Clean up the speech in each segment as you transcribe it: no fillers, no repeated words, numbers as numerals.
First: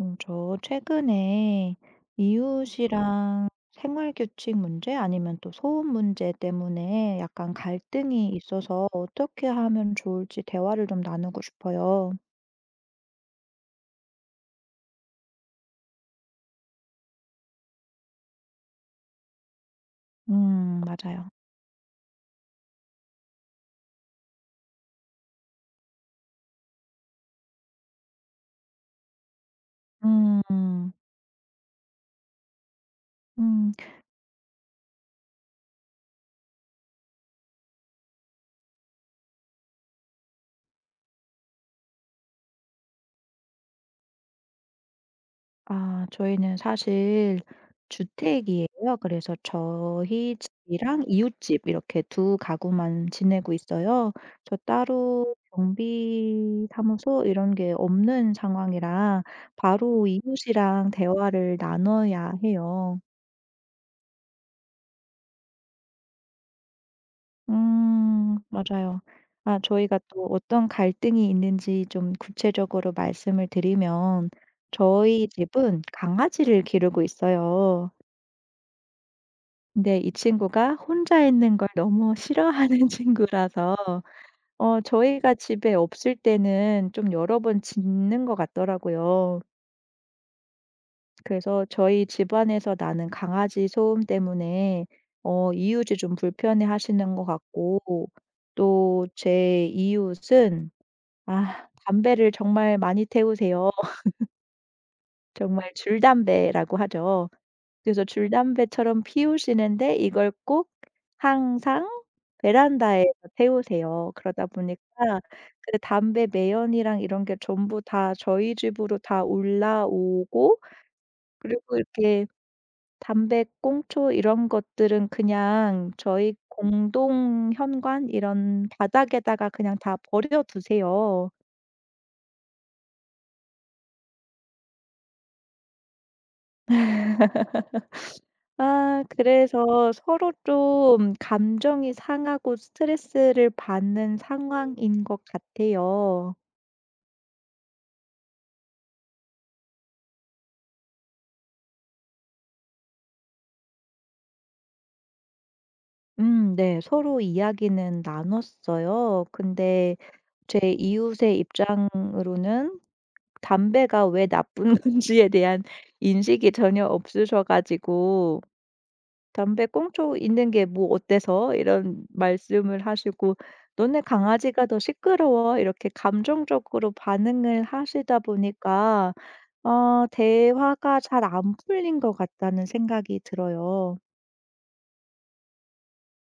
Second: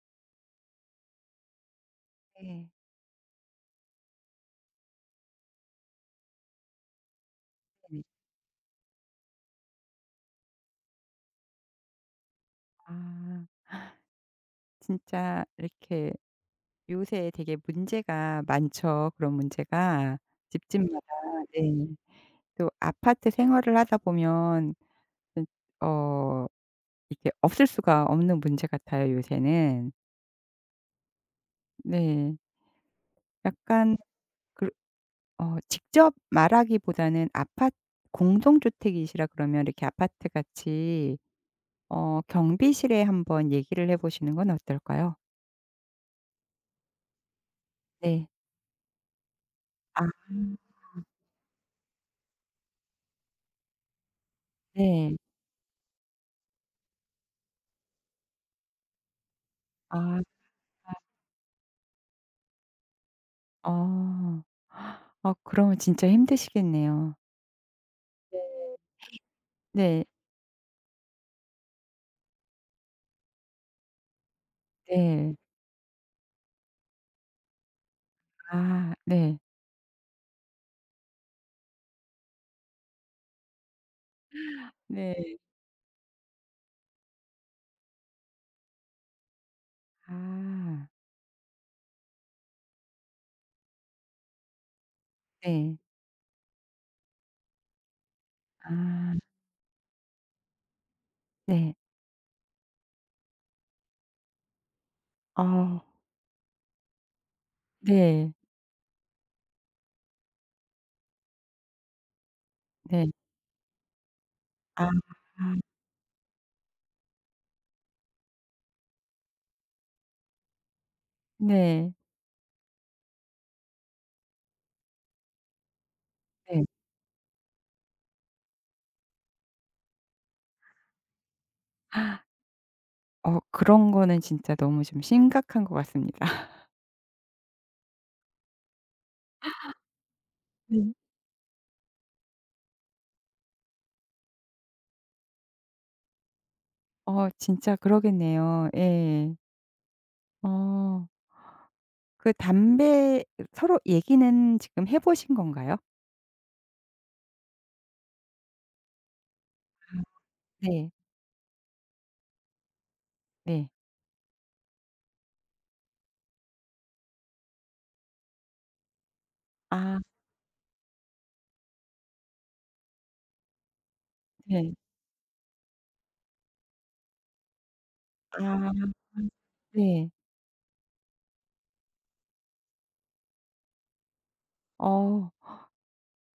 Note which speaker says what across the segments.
Speaker 1: 저 최근에
Speaker 2: 네.
Speaker 1: 이웃이랑 생활 규칙 문제 아니면 또 소음 문제 때문에 약간
Speaker 2: 네.
Speaker 1: 갈등이 있어서 어떻게 하면 좋을지 대화를 좀 나누고 싶어요.
Speaker 2: 아, 진짜 이렇게 요새 되게 문제가 많죠, 그런 문제가 집집마다.
Speaker 1: 맞아요.
Speaker 2: 네. 또 아파트 생활을 하다 보면 그 어 이렇게 없을 수가 없는 문제 같아요, 요새는.
Speaker 1: 음,
Speaker 2: 네.
Speaker 1: 음.
Speaker 2: 약간 그 직접 말하기보다는 아파 공동주택이시라 그러면 이렇게 아파트 같이 경비실에 한번 얘기를 해 보시는 건 어떨까요?
Speaker 1: 저희는 사실
Speaker 2: 네.
Speaker 1: 주택이에요. 그래서
Speaker 2: 아,
Speaker 1: 저희 집이랑 이웃집 이렇게 두 가구만 지내고 있어요. 저
Speaker 2: 네.
Speaker 1: 따로 경비 사무소 이런 게 없는 상황이라 바로
Speaker 2: 아.
Speaker 1: 이웃이랑 대화를 나눠야 해요.
Speaker 2: 아. 아, 그러면 진짜 힘드시겠네요. 네.
Speaker 1: 맞아요. 저희가
Speaker 2: 네.
Speaker 1: 또 어떤 갈등이 있는지 좀 구체적으로 말씀을 드리면 저희
Speaker 2: 네.
Speaker 1: 집은 강아지를 기르고 있어요.
Speaker 2: 아, 네.
Speaker 1: 근데 이 친구가 혼자 있는 걸 너무 싫어하는 친구라서
Speaker 2: 네.
Speaker 1: 저희가 집에 없을 때는 좀 여러 번 짖는 것 같더라고요.
Speaker 2: 아,
Speaker 1: 그래서 저희 집안에서 나는 강아지 소음 때문에
Speaker 2: 네.
Speaker 1: 이웃이 좀 불편해하시는 것 같고 또
Speaker 2: 아,
Speaker 1: 제 이웃은
Speaker 2: 네.
Speaker 1: 담배를 정말 많이 태우세요. 정말
Speaker 2: 아,
Speaker 1: 줄담배라고 하죠. 그래서
Speaker 2: 네.
Speaker 1: 줄담배처럼 피우시는데 이걸 꼭 항상 베란다에
Speaker 2: 네.
Speaker 1: 태우세요. 그러다 보니까
Speaker 2: 아,
Speaker 1: 그 담배 매연이랑 이런 게 전부 다 저희 집으로 다 올라오고 그리고
Speaker 2: 네.
Speaker 1: 이렇게 담배 꽁초 이런 것들은 그냥 저희
Speaker 2: 네.
Speaker 1: 공동 현관 이런 바닥에다가 그냥 다 버려 두세요.
Speaker 2: 그런 거는 진짜 너무 좀 심각한 것 같습니다.
Speaker 1: 그래서 서로
Speaker 2: 네.
Speaker 1: 좀 감정이 상하고 스트레스를 받는 상황인 것 같아요.
Speaker 2: 진짜 그러겠네요. 예. 어 그 담배, 서로 얘기는 지금 해 보신 건가요?
Speaker 1: 네. 서로 이야기는 나눴어요. 근데
Speaker 2: 아,
Speaker 1: 제
Speaker 2: 네.
Speaker 1: 이웃의 입장으로는
Speaker 2: 네.
Speaker 1: 담배가 왜 나쁜 건지에 대한 인식이 전혀 없으셔 가지고 "담배
Speaker 2: 아,
Speaker 1: 꽁초 있는 게 뭐 어때서?" 이런 말씀을 하시고 "너네 강아지가
Speaker 2: 네.
Speaker 1: 더 시끄러워." 이렇게 감정적으로 반응을 하시다
Speaker 2: 아.
Speaker 1: 보니까
Speaker 2: 네.
Speaker 1: 대화가 잘 안 풀린 것 같다는 생각이 들어요.
Speaker 2: 어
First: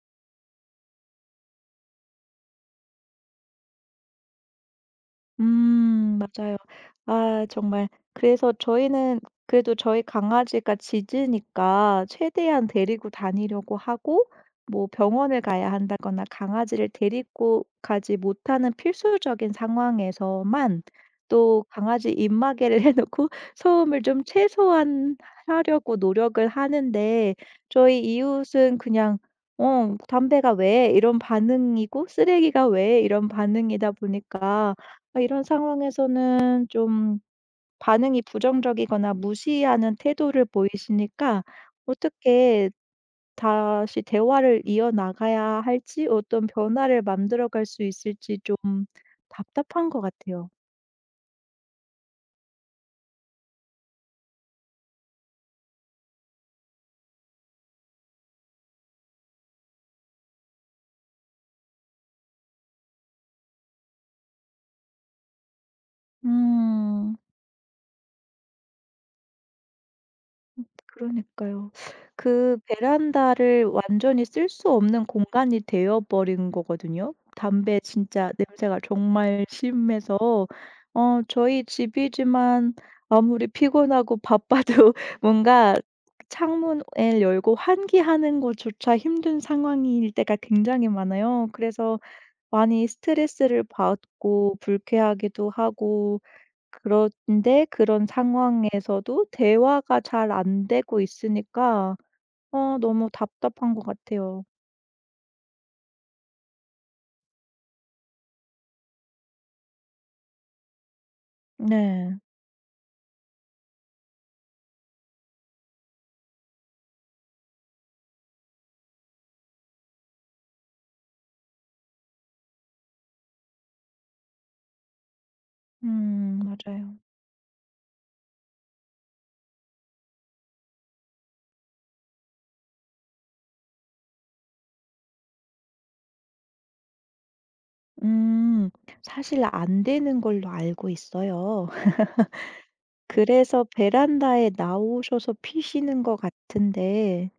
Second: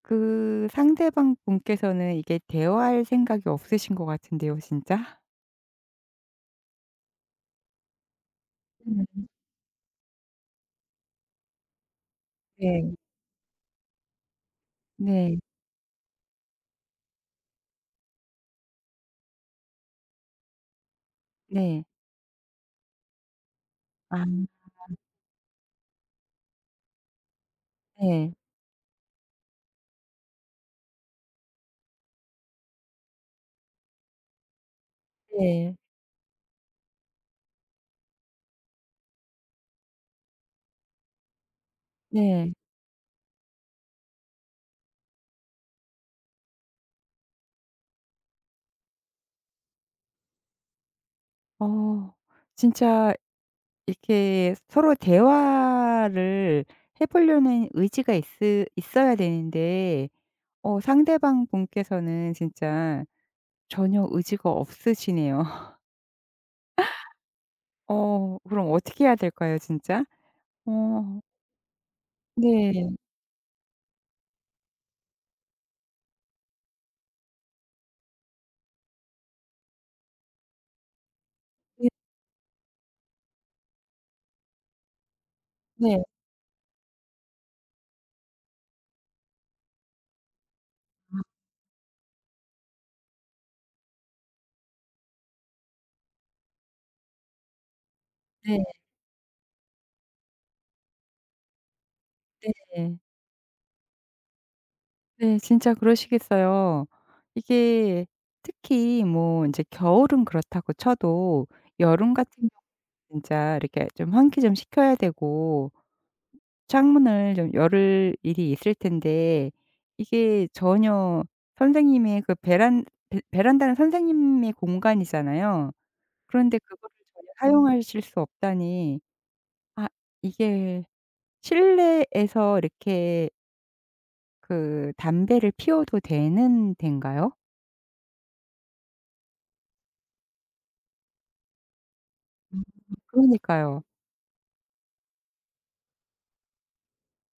Speaker 2: 그 상대방 분께서는 이게 대화할 생각이 없으신 것 같은데요, 진짜?
Speaker 1: 맞아요. 정말 그래서 저희는
Speaker 2: 음,
Speaker 1: 그래도 저희 강아지가 짖으니까 최대한
Speaker 2: 네.
Speaker 1: 데리고 다니려고 하고 뭐
Speaker 2: 네.
Speaker 1: 병원을 가야 한다거나 강아지를 데리고 가지 못하는 필수적인 상황에서만 또
Speaker 2: 네.
Speaker 1: 강아지 입마개를 해 놓고 소음을
Speaker 2: 아,
Speaker 1: 좀 최소한 하려고 노력을 하는데 저희
Speaker 2: 네.
Speaker 1: 이웃은 그냥 "어 담배가 왜?" 이런 반응이고 "쓰레기가 왜?" 이런 반응이다 보니까 이런
Speaker 2: 네.
Speaker 1: 상황에서는 좀 반응이 부정적이거나 무시하는 태도를 보이시니까
Speaker 2: 네.
Speaker 1: 어떻게 다시 대화를 이어나가야 할지 어떤 변화를 만들어 갈 수 있을지 좀 답답한 것 같아요.
Speaker 2: 어 진짜 이렇게 서로 대화를 해 보려는 의지가 있으 있어야 되는데 상대방 분께서는 진짜 전혀 의지가 없으시네요.
Speaker 1: 음.
Speaker 2: 그럼 어떻게 해야 될까요, 진짜? 어
Speaker 1: 그러니까요. 그
Speaker 2: 네.
Speaker 1: 베란다를 완전히 쓸 수 없는 공간이 되어 버린 거거든요. 담배 진짜 냄새가 정말 심해서 저희
Speaker 2: 네.
Speaker 1: 집이지만 아무리 피곤하고 바빠도 뭔가
Speaker 2: 네.
Speaker 1: 창문을 열고 환기하는 것조차 힘든 상황일 때가 굉장히
Speaker 2: 아,
Speaker 1: 많아요. 그래서 많이 스트레스를 받고 불쾌하기도 하고 그런데 그런
Speaker 2: 네.
Speaker 1: 상황에서도 대화가 잘 안 되고 있으니까
Speaker 2: 네.
Speaker 1: 너무 답답한 것 같아요.
Speaker 2: 네. 진짜 그러시겠어요. 이게 특히 뭐 인제 겨울은 그렇다고 쳐도 여름
Speaker 1: 네.
Speaker 2: 같은 경우는 진짜 이렇게 좀 환기 좀 시켜야 되고 창문을 좀 열 일이 있을 텐데 이게 전혀 선생님의 베란다는 선생님의 공간이잖아요.
Speaker 1: 음.
Speaker 2: 그런데 그거를
Speaker 1: 맞아요.
Speaker 2: 전혀 사용하실 수 없다니. 아 이게 실내에서 이렇게 그 담배를 피워도 되는 데인가요?
Speaker 1: 음. 사실 안 되는 걸로 알고 있어요.
Speaker 2: 음.
Speaker 1: 그래서
Speaker 2: 그러니까요. 음.
Speaker 1: 베란다에 나오셔서 피시는 것 같은데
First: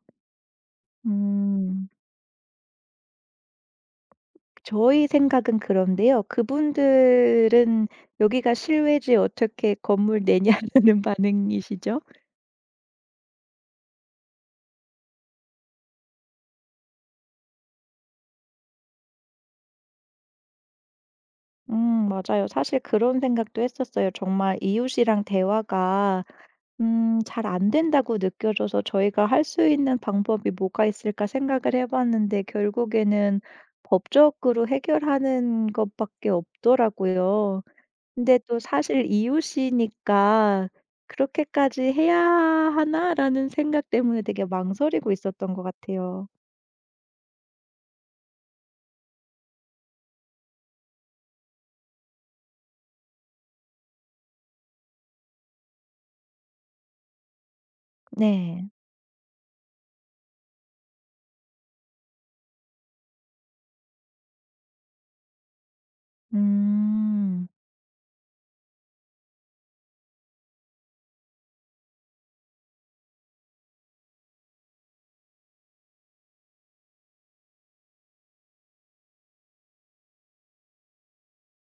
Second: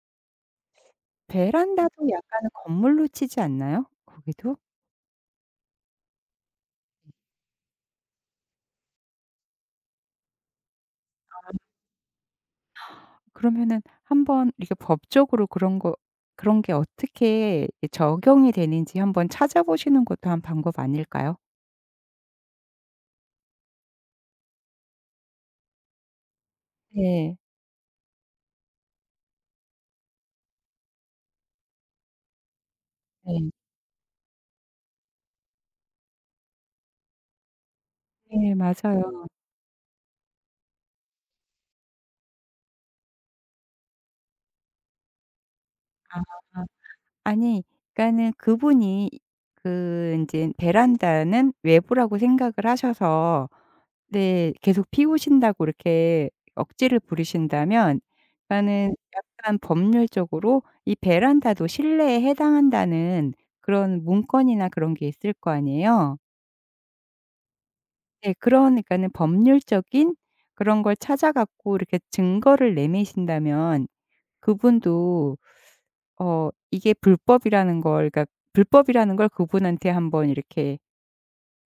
Speaker 1: 음
Speaker 2: 베란다도 약간은 건물로 치지 않나요? 거기도?
Speaker 1: 저희 생각은 그런데요. 그분들은 "여기가 실외지 어떻게 건물 내냐는 반응이시죠?"
Speaker 2: 그러면은 한번 이게 렇 법적으로 그런 게 어떻게 이 적용이 되는지 한번 찾아보시는 것도 한 방법 아닐까요?
Speaker 1: 맞아요. 사실 그런 생각도 했었어요. 정말 이웃이랑 대화가
Speaker 2: 네.
Speaker 1: 잘 안 된다고 느껴져서 저희가 할 수 있는 방법이 뭐가 있을까 생각을 해봤는데 결국에는
Speaker 2: 네.
Speaker 1: 법적으로 해결하는 것밖에 없더라고요. 근데
Speaker 2: 네,
Speaker 1: 또 사실
Speaker 2: 맞아요.
Speaker 1: 이웃이니까 그렇게까지 해야 하나라는 생각 때문에 되게 망설이고 있었던 것 같아요.
Speaker 2: 아. 아니, 그러니까는 그분이 그 인제 베란다는 외부라고 생각을 하셔서, 네, 계속 피우신다고 이렇게 억지를 부리신다면,
Speaker 1: 네.
Speaker 2: 그러니까는 약간 법률적으로 이 베란다도 실내에 해당한다는 그런 문건이나 그런 게 있을 거 아니에요.
Speaker 1: 음.
Speaker 2: 네. 그러니까는 법률적인 그런 걸 찾아 갖고 이렇게 증거를 내미신다면 그분도 이게 불법이라는 걸, 그러니까 불법이라는 걸 그분한테 한번 이렇게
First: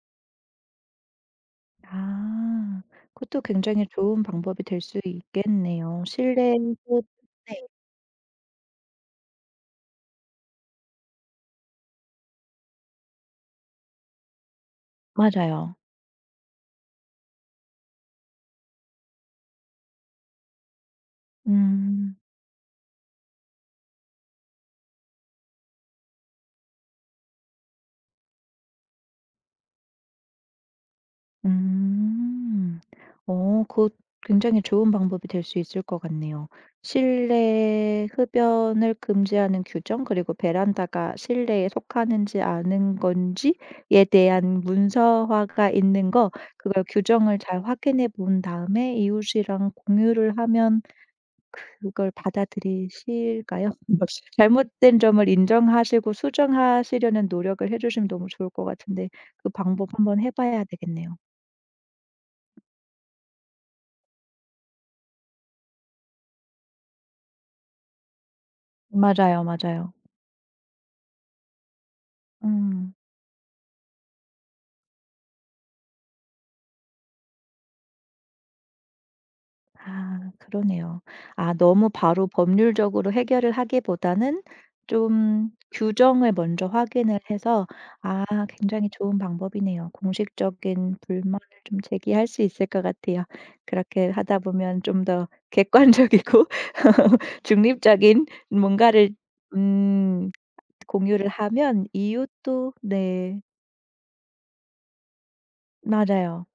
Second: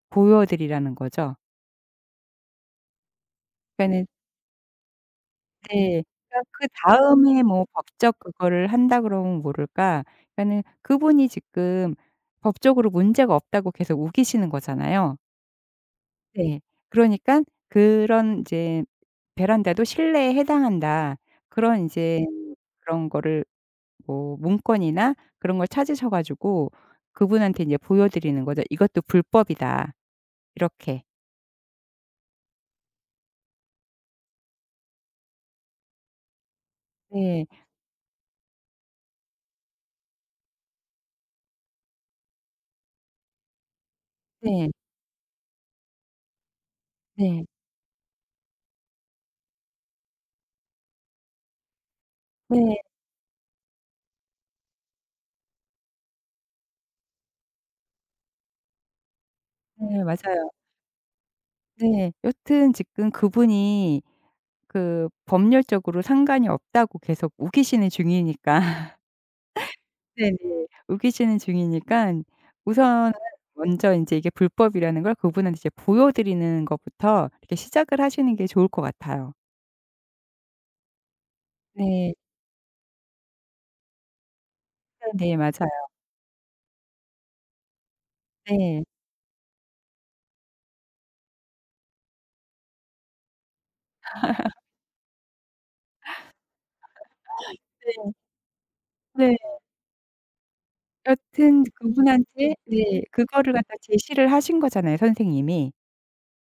Speaker 2: 보여 드리라는 거죠.
Speaker 1: 아. 그것도 굉장히
Speaker 2: 그러니까는
Speaker 1: 좋은 방법이 될 수 있겠네요.
Speaker 2: 네. 그러니까
Speaker 1: 실내에서.
Speaker 2: 그다음에 뭐
Speaker 1: 네.
Speaker 2: 법적 그거를 한다 그러면 모를까, 그러니까는 그분이 지금 법적으로 문제가 없다고 계속 우기시는 거잖아요.
Speaker 1: 맞아요.
Speaker 2: 네. 그러니깐 그런 인제 베란다도 실내에 해당한다. 그런
Speaker 1: 음.
Speaker 2: 인제 그런 거를 뭐 문건이나 그런 걸 찾으셔 가지고 그분한테 인제 보여 드리는 거죠. "이것도 불법이다." 이렇게.
Speaker 1: 음. 그것 굉장히 좋은 방법이 될 수 있을 것 같네요.
Speaker 2: 네.
Speaker 1: 실내 흡연을 금지하는 규정 그리고 베란다가 실내에 속하는지 아는 건지에 대한
Speaker 2: 네.
Speaker 1: 문서화가 있는 거, 그걸 규정을
Speaker 2: 네.
Speaker 1: 잘 확인해 본 다음에 이웃이랑 공유를 하면 그걸
Speaker 2: 네.
Speaker 1: 받아들이실까요? 잘못된 점을 인정하시고 수정하시려는 노력을 해 주시면 너무 좋을 것 같은데 그 방법
Speaker 2: 네.
Speaker 1: 한번 해
Speaker 2: 맞아요.
Speaker 1: 봐야 되겠네요.
Speaker 2: 네. 여튼 지금 그분이 그 법률적으로 상관이 없다고 계속 우기시는 중이니까.
Speaker 1: 맞아요, 맞아요.
Speaker 2: 네네. 우기시는 중이니까
Speaker 1: 음.
Speaker 2: 우선은 먼저 인제 이게 불법이라는 걸 그분한테 이제 보여드리는 것부터 이렇게 시작을 하시는 게 좋을 것 같아요.
Speaker 1: 그러네요. 너무
Speaker 2: 네.
Speaker 1: 바로 법률적으로 해결을 하기보다는
Speaker 2: 네,
Speaker 1: 좀
Speaker 2: 맞아요.
Speaker 1: 규정을 먼저 확인을 해서.
Speaker 2: 네.
Speaker 1: 굉장히 좋은 방법이네요. 공식적인 불만을 좀 제기할 수 있을 것 같아요. 그렇게 하다 보면 좀 더 객관적이고
Speaker 2: 네.
Speaker 1: 중립적인 뭔가를
Speaker 2: 네.
Speaker 1: 음 공유를
Speaker 2: 여튼
Speaker 1: 하면
Speaker 2: 그분한테,
Speaker 1: 이웃도.
Speaker 2: 네,
Speaker 1: 네,
Speaker 2: 그거를 갖다 제시를 하신 거잖아요, 선생님이.
Speaker 1: 맞아요.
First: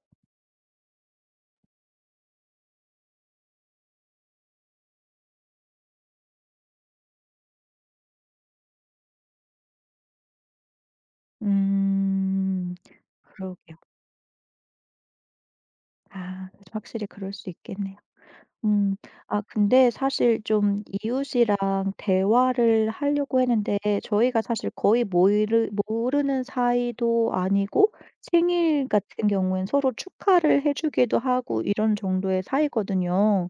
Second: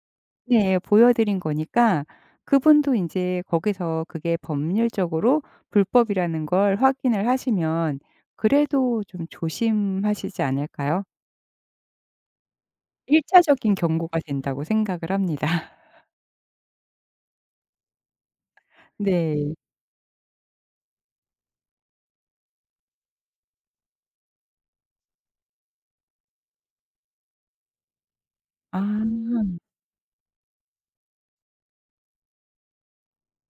Speaker 2: 네. 보여 드린 거니까 그분도 이제 거기서 그게 법률적으로 불법이라는 걸 확인을 하시면 그래도 좀 조심하시지 않을까요?
Speaker 1: 음
Speaker 2: 1차적인 차적인
Speaker 1: 그러게요.
Speaker 2: 경고가 된다고 생각을 합니다.
Speaker 1: 확실히 그럴 수 있겠네요. 음.
Speaker 2: 네.
Speaker 1: 근데 사실 좀 이웃이랑 대화를 하려고 했는데 저희가 사실 거의 모이르 모르는 사이도 아니고
Speaker 2: 아,
Speaker 1: 생일 같은 경우엔 서로 축하를 해 주기도 하고 이런 정도의 사이거든요.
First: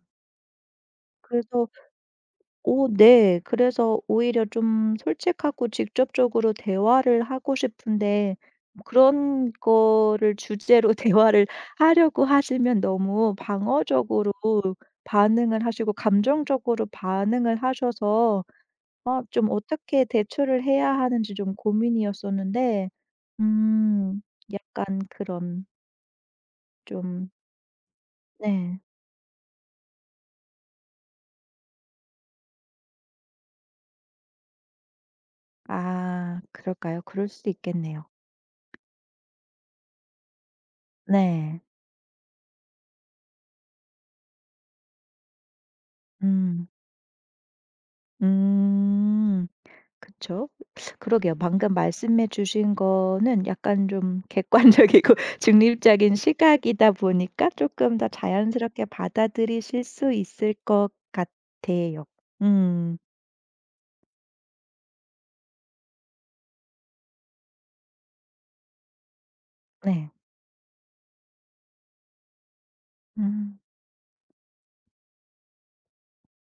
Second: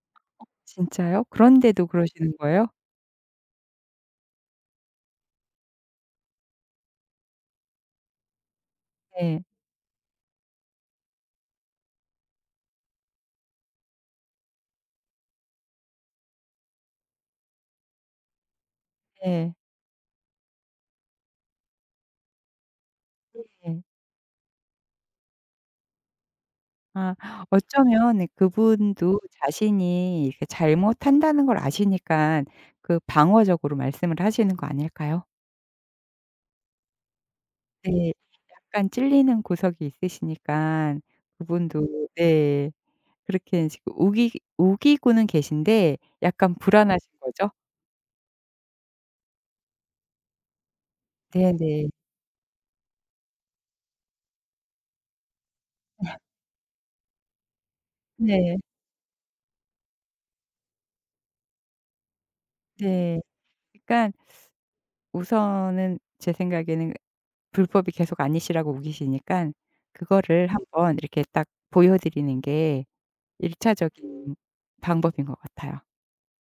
Speaker 2: 진짜요?
Speaker 1: 그래서
Speaker 2: 그런데도 그러시는 거예요?
Speaker 1: 오, 네. 그래서 오히려 좀 솔직하고 직접적으로 대화를 하고 싶은데
Speaker 2: 네.
Speaker 1: 그런 거를 주제로 대화를 하려고 하시면 너무 방어적으로 반응을 하시고 감정적으로 반응을 하셔서 좀
Speaker 2: 네.
Speaker 1: 어떻게 대처를 해야 하는지 좀 고민이었었는데
Speaker 2: 네.
Speaker 1: 음 약간 그런
Speaker 2: 아,
Speaker 1: 좀.
Speaker 2: 어쩌면, 네,
Speaker 1: 네.
Speaker 2: 그분도 자신이 이렇게 잘못한다는 걸 아시니까 그 방어적으로 말씀을 하시는 거 아닐까요?
Speaker 1: 그럴까요? 그럴 수도 있겠네요.
Speaker 2: 네. 약간 찔리는 구석이 있으시니깐
Speaker 1: 네.
Speaker 2: 그분도, 네. 그렇게 지금 우기고는 계신데 약간
Speaker 1: 음.
Speaker 2: 불안하신 거죠?
Speaker 1: 음. 그쵸. 그러게요. 방금
Speaker 2: 네네.
Speaker 1: 말씀해 주신 거는 약간 좀 객관적이고 중립적인 시각이다 보니까 조금 더
Speaker 2: 네.
Speaker 1: 자연스럽게 받아들이실 수 있을 것 같아요. 음
Speaker 2: 네. 그러니깐 우선은 제 생각에는 불법이 계속 아니시라고 우기시니깐
Speaker 1: 네.
Speaker 2: 그거를 한번 이렇게 딱 보여 드리는 게 1차적인
Speaker 1: 음.
Speaker 2: 차적인 방법인 것 같아요.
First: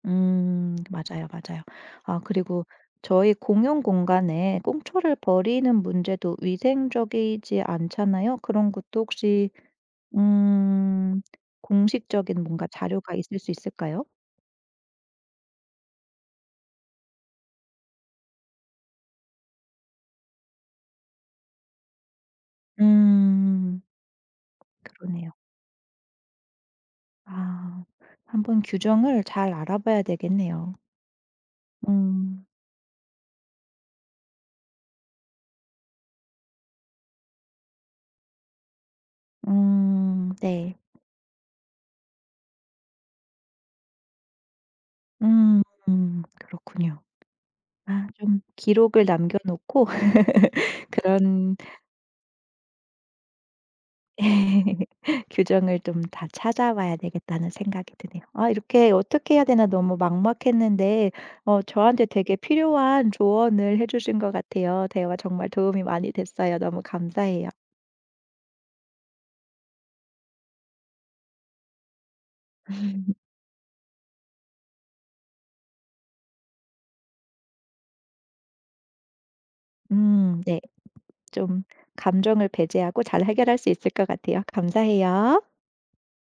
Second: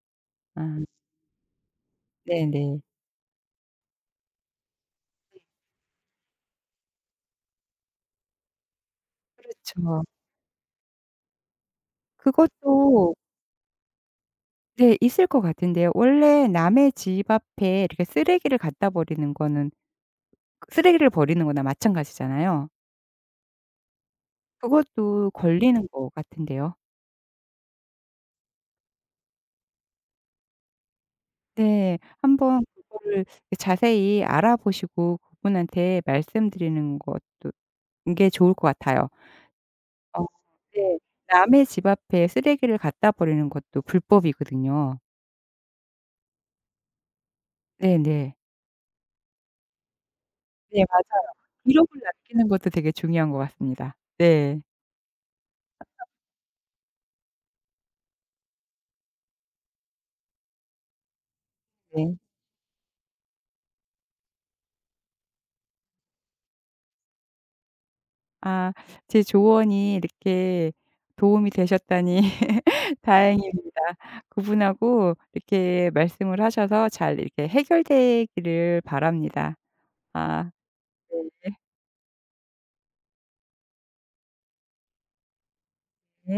Speaker 2: 아,
Speaker 1: 맞아요, 맞아요. 그리고
Speaker 2: 네네.
Speaker 1: 저희 공용 공간에 꽁초를 버리는 문제도 위생적이지 않잖아요. 그런 것도 혹시
Speaker 2: 그렇죠.
Speaker 1: 음 공식적인 뭔가 자료가
Speaker 2: 그것도,
Speaker 1: 있을 수 있을까요?
Speaker 2: 네, 있을 것 같은데요. 원래 남의 집 앞에 이렇게 쓰레기를 갖다 버리는 거는 쓰레기를 버리는 거나 마찬가지잖아요.
Speaker 1: 음. 그러네요.
Speaker 2: 그것도 걸리는 것 같은데요.
Speaker 1: 아. 한번 규정을 잘 알아봐야 되겠네요.
Speaker 2: 네.
Speaker 1: 음.
Speaker 2: 한번 그거를 자세히 알아보시고 그분한테 말씀드리는 것도 게 좋을 것 같아요. 어
Speaker 1: 음. 네.
Speaker 2: 네. 남의 집 앞에 쓰레기를 갖다 버리는 것도 불법이거든요.
Speaker 1: 음. 음. 그렇군요.
Speaker 2: 네네.
Speaker 1: 좀 기록을 남겨 놓고
Speaker 2: 네, 맞아요.
Speaker 1: 그런
Speaker 2: 기록을 남기는 것도 되게 중요한 것 같습니다. 네.
Speaker 1: 규정을 좀 다 찾아봐야 되겠다는 생각이 드네요. 이렇게 어떻게 해야 되나 너무 막막했는데 저한테
Speaker 2: 네.
Speaker 1: 되게 필요한 조언을 해 주신 것 같아요. 대화 정말 도움이 많이 됐어요. 너무 감사해요.
Speaker 2: 아, 제 조언이 이렇게 도움이 되셨다니 다행입니다. 그분하고 이렇게 말씀을 하셔서 잘 이렇게 해결되기를 바랍니다. 아,
Speaker 1: 네.
Speaker 2: 네.
Speaker 1: 좀 감정을 배제하고 잘 해결할 수 있을 것 같아요. 감사해요.
Speaker 2: 네.